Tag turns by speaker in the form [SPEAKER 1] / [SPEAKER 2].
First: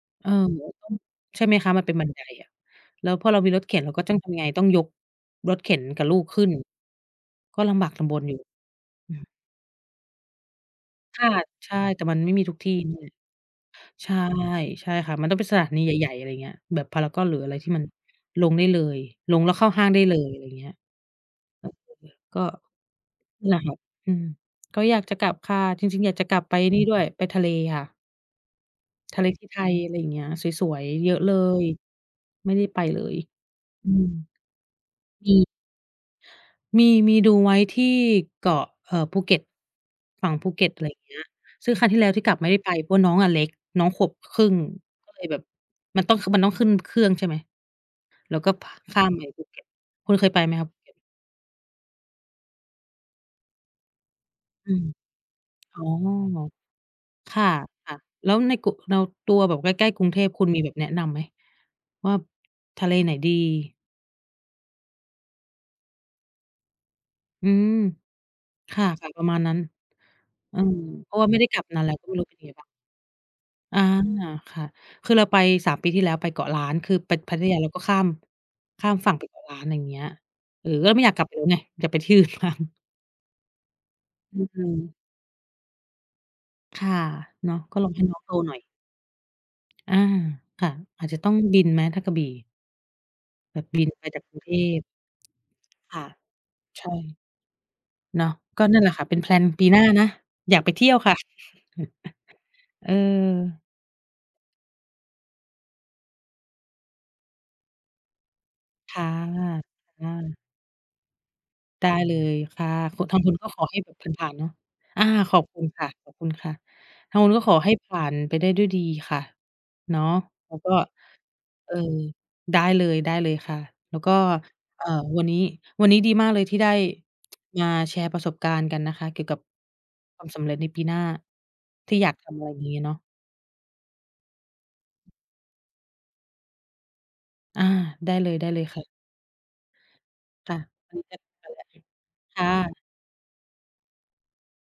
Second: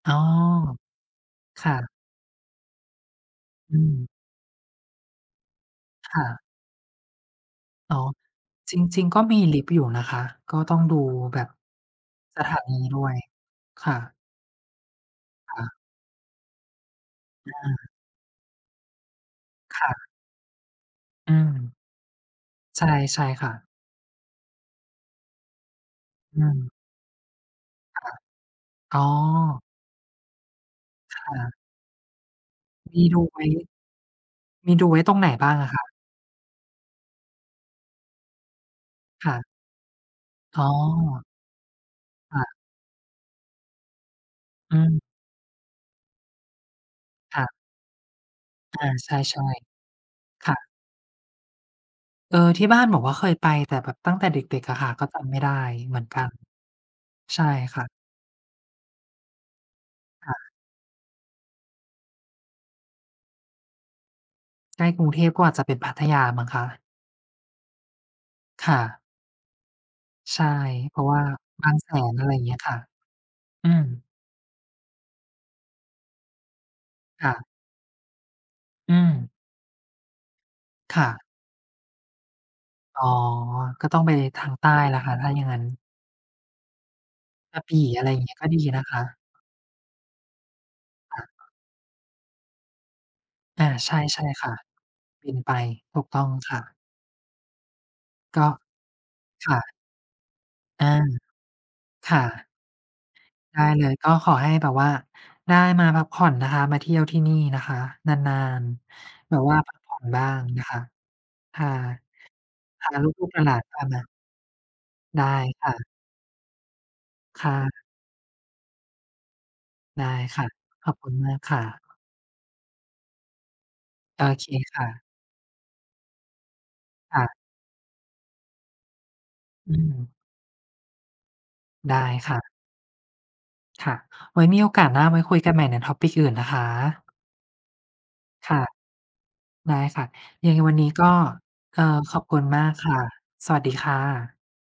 [SPEAKER 1] อ๋อ
[SPEAKER 2] โอ้โฮ ต้อง ใช่ไหม
[SPEAKER 1] ค
[SPEAKER 2] คะ
[SPEAKER 1] ่
[SPEAKER 2] มั
[SPEAKER 1] ะ
[SPEAKER 2] นเป็นบันไดอะ แล้วพอเรามีรถเข
[SPEAKER 1] อื
[SPEAKER 2] ็น เราก็
[SPEAKER 1] ม
[SPEAKER 2] จ้องทำยังไง ต้องยกรถเข็นกับล
[SPEAKER 1] ค
[SPEAKER 2] ู
[SPEAKER 1] ่
[SPEAKER 2] กข
[SPEAKER 1] ะ
[SPEAKER 2] ึ้น ก็ลำบาก
[SPEAKER 1] อ๋อ
[SPEAKER 2] ลำบนอยู่
[SPEAKER 1] จริง
[SPEAKER 2] อื
[SPEAKER 1] ๆ ก็
[SPEAKER 2] ม
[SPEAKER 1] มีลิฟต์อยู่นะคะ ก็ต้องดู
[SPEAKER 2] ค่ะ
[SPEAKER 1] แบบ
[SPEAKER 2] ใช่ แต่มันไม่
[SPEAKER 1] ส
[SPEAKER 2] มี
[SPEAKER 1] ถ
[SPEAKER 2] ทุก
[SPEAKER 1] า
[SPEAKER 2] ที
[SPEAKER 1] น
[SPEAKER 2] ่
[SPEAKER 1] ี
[SPEAKER 2] นี่
[SPEAKER 1] ด้
[SPEAKER 2] แหล
[SPEAKER 1] ว
[SPEAKER 2] ะ
[SPEAKER 1] ย ค่
[SPEAKER 2] ใช
[SPEAKER 1] ะ
[SPEAKER 2] ่ ใช่ค่ะ มันต้องเป็น
[SPEAKER 1] ค
[SPEAKER 2] สถ
[SPEAKER 1] ่
[SPEAKER 2] า
[SPEAKER 1] ะ
[SPEAKER 2] นีใหญ่ ๆ อะไรเงี้ย แบบพารากอน หรืออะไ
[SPEAKER 1] อ
[SPEAKER 2] รที่ม
[SPEAKER 1] า
[SPEAKER 2] ันลงได้เลย ลงแล้วเข้าห
[SPEAKER 1] ค
[SPEAKER 2] ้า
[SPEAKER 1] ่
[SPEAKER 2] งได้
[SPEAKER 1] ะ
[SPEAKER 2] เลย อะไรเงี้ย
[SPEAKER 1] อืม
[SPEAKER 2] [unintelligible] ก็
[SPEAKER 1] ใช่ ใช่ค่
[SPEAKER 2] หยา
[SPEAKER 1] ะ
[SPEAKER 2] บ อืม ก็อยากจะกลับค่ะ จริง ๆ อยากจะกล
[SPEAKER 1] อ
[SPEAKER 2] ั
[SPEAKER 1] ื
[SPEAKER 2] บไป ไอ้
[SPEAKER 1] ม
[SPEAKER 2] นี่ด้วย ไปทะเลค่ะ
[SPEAKER 1] ค่ะ อ๋อ
[SPEAKER 2] ทะเลที่ไทย อะไรอย่างเงี้ย สวย ๆ เยอ
[SPEAKER 1] ค
[SPEAKER 2] ะเล
[SPEAKER 1] ่ะ
[SPEAKER 2] ย ไม่ได้ไป
[SPEAKER 1] ม
[SPEAKER 2] เล
[SPEAKER 1] ี
[SPEAKER 2] ย
[SPEAKER 1] ดูไว้
[SPEAKER 2] อืม
[SPEAKER 1] มีดูไว้ตรงไหน
[SPEAKER 2] มี
[SPEAKER 1] บ้างอะคะ?
[SPEAKER 2] มี มีดูไว้ที่เกาะ เอ่อ ภู
[SPEAKER 1] ค
[SPEAKER 2] เก
[SPEAKER 1] ่
[SPEAKER 2] ็ต
[SPEAKER 1] ะ
[SPEAKER 2] ฝั่งภู
[SPEAKER 1] อ
[SPEAKER 2] เก
[SPEAKER 1] ๋อ
[SPEAKER 2] ็ต อะไรอย่างเงี้ย ซึ่งครั้งที่แล้วที่กล
[SPEAKER 1] ค
[SPEAKER 2] ับ
[SPEAKER 1] ่
[SPEAKER 2] ไม่
[SPEAKER 1] ะ
[SPEAKER 2] ได้ไป เพราะว่าน้องอะเล็ก น้องขวบ ค ครึ่ง
[SPEAKER 1] อืม
[SPEAKER 2] ก็เลยแบบ มันต้อง คือมันต้องขึ้นเครื่อง ใช่ไหม
[SPEAKER 1] ค่ะ
[SPEAKER 2] แล้วก็ พ
[SPEAKER 1] อา
[SPEAKER 2] ข้า
[SPEAKER 1] ใ
[SPEAKER 2] มไป
[SPEAKER 1] ช
[SPEAKER 2] ภ
[SPEAKER 1] ่
[SPEAKER 2] ูเก็ต คุณเคยไป
[SPEAKER 1] ๆ ค
[SPEAKER 2] ไหม
[SPEAKER 1] ่
[SPEAKER 2] ค
[SPEAKER 1] ะ
[SPEAKER 2] ะภูเก็ต?
[SPEAKER 1] เออ ที่บ้านบอกว่าเคยไป แต่แบบตั้งแต่เด็ก
[SPEAKER 2] อ
[SPEAKER 1] ๆ
[SPEAKER 2] ื
[SPEAKER 1] อะ
[SPEAKER 2] ม
[SPEAKER 1] ค่ะ ก็จำไม่ได้
[SPEAKER 2] อ๋อ
[SPEAKER 1] เหมือนกัน
[SPEAKER 2] ค
[SPEAKER 1] ใช
[SPEAKER 2] ่
[SPEAKER 1] ่ค่ะ
[SPEAKER 2] ะ ๆ แล้วในกุ เรา ตัวแบบใกล้ ๆ กรุงเท
[SPEAKER 1] ค
[SPEAKER 2] พ
[SPEAKER 1] ่
[SPEAKER 2] ค
[SPEAKER 1] ะ
[SPEAKER 2] ุณมีแบบแนะนำไหม วาบ ทะเลไหนดี?
[SPEAKER 1] ใกล้กรุงเทพ ก็อาจจะเป็น พัทยามั้งคะ
[SPEAKER 2] อืม
[SPEAKER 1] ค
[SPEAKER 2] ค
[SPEAKER 1] ่
[SPEAKER 2] ่ะ
[SPEAKER 1] ะ
[SPEAKER 2] จะประมาณนั้น
[SPEAKER 1] ใช่
[SPEAKER 2] อืม
[SPEAKER 1] เพรา
[SPEAKER 2] เ
[SPEAKER 1] ะ
[SPEAKER 2] พ
[SPEAKER 1] ว
[SPEAKER 2] รา
[SPEAKER 1] ่
[SPEAKER 2] ะ
[SPEAKER 1] า
[SPEAKER 2] ว่าไม่ได้กลั
[SPEAKER 1] บ
[SPEAKER 2] บ
[SPEAKER 1] าง
[SPEAKER 2] นาน
[SPEAKER 1] แส
[SPEAKER 2] แล้ว ก็ไ
[SPEAKER 1] น
[SPEAKER 2] ม่ร
[SPEAKER 1] อ
[SPEAKER 2] ู
[SPEAKER 1] ะ
[SPEAKER 2] ้
[SPEAKER 1] ไร
[SPEAKER 2] เป็
[SPEAKER 1] อ
[SPEAKER 2] น
[SPEAKER 1] ย่า
[SPEAKER 2] ยั
[SPEAKER 1] งเ
[SPEAKER 2] งไ
[SPEAKER 1] ง
[SPEAKER 2] ง
[SPEAKER 1] ี้ย
[SPEAKER 2] บ้าง
[SPEAKER 1] ค่ะ อื
[SPEAKER 2] อา
[SPEAKER 1] ม
[SPEAKER 2] ค่ะ คือเราไป 3 ปีที่แล้ว ไปเกาะล้าน คือไป
[SPEAKER 1] ค่
[SPEAKER 2] พัท
[SPEAKER 1] ะ
[SPEAKER 2] ยา เราก็ข้าม ข้า
[SPEAKER 1] อื
[SPEAKER 2] มฝั่งไป
[SPEAKER 1] ม
[SPEAKER 2] เกาะล้าน ไรอย่างเงี้ย เออ ก็
[SPEAKER 1] ค
[SPEAKER 2] ไม่
[SPEAKER 1] ่
[SPEAKER 2] อยากก
[SPEAKER 1] ะ
[SPEAKER 2] ลับไปแล้วไง อยากไป ที่อื่นบ้าง
[SPEAKER 1] อ๋อ ก็ต้องไปใน
[SPEAKER 2] อ
[SPEAKER 1] ท
[SPEAKER 2] ื
[SPEAKER 1] า
[SPEAKER 2] อ
[SPEAKER 1] ง
[SPEAKER 2] อื
[SPEAKER 1] ใต้แ
[SPEAKER 2] ม
[SPEAKER 1] หละค่ะ ถ้าอย่างงั้น
[SPEAKER 2] ค่ะ เนา
[SPEAKER 1] ก
[SPEAKER 2] ะ
[SPEAKER 1] ะะบ
[SPEAKER 2] ก็
[SPEAKER 1] ี่
[SPEAKER 2] รอ ใ
[SPEAKER 1] อ
[SPEAKER 2] ห้
[SPEAKER 1] ะไร
[SPEAKER 2] น้
[SPEAKER 1] อ
[SPEAKER 2] อ
[SPEAKER 1] ย่า
[SPEAKER 2] ง
[SPEAKER 1] ง
[SPEAKER 2] โต
[SPEAKER 1] งี้ ก็
[SPEAKER 2] หน่อ
[SPEAKER 1] ด
[SPEAKER 2] ย
[SPEAKER 1] ีนะคะ
[SPEAKER 2] อา ค่ะ อาจจ
[SPEAKER 1] ค
[SPEAKER 2] ะ
[SPEAKER 1] ่
[SPEAKER 2] ต้อง
[SPEAKER 1] ะ
[SPEAKER 2] บินไหมถ้ากระบี่? แบ
[SPEAKER 1] อ
[SPEAKER 2] บ
[SPEAKER 1] า
[SPEAKER 2] บิ
[SPEAKER 1] ใ
[SPEAKER 2] น
[SPEAKER 1] ช่
[SPEAKER 2] มาจ
[SPEAKER 1] ใ
[SPEAKER 2] า
[SPEAKER 1] ช
[SPEAKER 2] ก
[SPEAKER 1] ่
[SPEAKER 2] กรุง
[SPEAKER 1] ค
[SPEAKER 2] เท
[SPEAKER 1] ่ะ
[SPEAKER 2] พ
[SPEAKER 1] บินไป
[SPEAKER 2] ค
[SPEAKER 1] ถ
[SPEAKER 2] ่
[SPEAKER 1] ู
[SPEAKER 2] ะ
[SPEAKER 1] กต้องค่ะ
[SPEAKER 2] ใช่ เนาะ
[SPEAKER 1] ก็
[SPEAKER 2] ก็นั่นแหละค่ะ เป็น แพลน
[SPEAKER 1] ค่
[SPEAKER 2] ปี
[SPEAKER 1] ะ
[SPEAKER 2] หน้านะ อยากไปเท
[SPEAKER 1] อ
[SPEAKER 2] ี
[SPEAKER 1] า
[SPEAKER 2] ่ยวค่ะ
[SPEAKER 1] ค่ะ
[SPEAKER 2] เออ
[SPEAKER 1] ได้เลย ก็ขอให้แบบว่าได้มาพักผ่อนนะคะ มาเที่ยวที่นี่นะคะนาน
[SPEAKER 2] ค่ะ
[SPEAKER 1] ๆ แบบว่าพักผ่อ
[SPEAKER 2] ค
[SPEAKER 1] น
[SPEAKER 2] ่
[SPEAKER 1] บ้า
[SPEAKER 2] ะ
[SPEAKER 1] งนะคะ พา
[SPEAKER 2] ได้ เลยค่ะ
[SPEAKER 1] พา
[SPEAKER 2] คุ
[SPEAKER 1] ล
[SPEAKER 2] ณ ทาง
[SPEAKER 1] ู
[SPEAKER 2] ค
[SPEAKER 1] ก
[SPEAKER 2] ุ
[SPEAKER 1] ๆ ห
[SPEAKER 2] ณก็
[SPEAKER 1] ลา
[SPEAKER 2] ข
[SPEAKER 1] น
[SPEAKER 2] อ
[SPEAKER 1] ๆ
[SPEAKER 2] ใ
[SPEAKER 1] พ
[SPEAKER 2] ห้
[SPEAKER 1] า
[SPEAKER 2] แบ
[SPEAKER 1] ม
[SPEAKER 2] บ
[SPEAKER 1] า
[SPEAKER 2] ผ่าน ๆ เนาะ อา
[SPEAKER 1] ได้
[SPEAKER 2] ขอบคุ
[SPEAKER 1] ค
[SPEAKER 2] ณ
[SPEAKER 1] ่
[SPEAKER 2] ค
[SPEAKER 1] ะ
[SPEAKER 2] ่ะ ขอบคุณค่ะ ทางคุณก็
[SPEAKER 1] ค
[SPEAKER 2] ข
[SPEAKER 1] ่
[SPEAKER 2] อให้
[SPEAKER 1] ะ
[SPEAKER 2] ผ่านไปได้ด้วยดีค่ะ เนา
[SPEAKER 1] ได
[SPEAKER 2] ะ
[SPEAKER 1] ้ค่ะ
[SPEAKER 2] แล้วก็
[SPEAKER 1] ขอบคุณมากค่
[SPEAKER 2] เออ
[SPEAKER 1] ะ
[SPEAKER 2] ได้เลย ได้เลยค่ะ แล้วก็
[SPEAKER 1] โอเคค
[SPEAKER 2] อ่
[SPEAKER 1] ่
[SPEAKER 2] า
[SPEAKER 1] ะ
[SPEAKER 2] วันนี้ วันนี้ดีมากเลยที่ได้
[SPEAKER 1] ค่ะ
[SPEAKER 2] งา แชร์ประสบการณ์กันนะคะ เกี่ยวกับ
[SPEAKER 1] อืม
[SPEAKER 2] ความสำเร็จในปีหน้า ท
[SPEAKER 1] ไ
[SPEAKER 2] ี
[SPEAKER 1] ด
[SPEAKER 2] ่
[SPEAKER 1] ้
[SPEAKER 2] อยากท
[SPEAKER 1] ค
[SPEAKER 2] ำ
[SPEAKER 1] ่
[SPEAKER 2] อ
[SPEAKER 1] ะ
[SPEAKER 2] ะไรอย่างงี้เนาะ
[SPEAKER 1] ค่ะ ไว้มีโอกาสหน้าไว้คุยกันใหม่ใน topic อื่นนะคะ
[SPEAKER 2] อา ได้เลย ได้
[SPEAKER 1] ค
[SPEAKER 2] เ
[SPEAKER 1] ่
[SPEAKER 2] ล
[SPEAKER 1] ะ
[SPEAKER 2] ยค่ะ
[SPEAKER 1] ได้ค่ะ ย
[SPEAKER 2] ค
[SPEAKER 1] ั
[SPEAKER 2] ่
[SPEAKER 1] งไ
[SPEAKER 2] ะ
[SPEAKER 1] งวันนี
[SPEAKER 2] ว
[SPEAKER 1] ้
[SPEAKER 2] ันนี
[SPEAKER 1] ก
[SPEAKER 2] ้แ
[SPEAKER 1] ็
[SPEAKER 2] บบ ไปแล้ว
[SPEAKER 1] เอ่อ ขอบค
[SPEAKER 2] ค
[SPEAKER 1] ุณ
[SPEAKER 2] ่
[SPEAKER 1] มา
[SPEAKER 2] ะ
[SPEAKER 1] กค่ะ สวัสดีค่ะ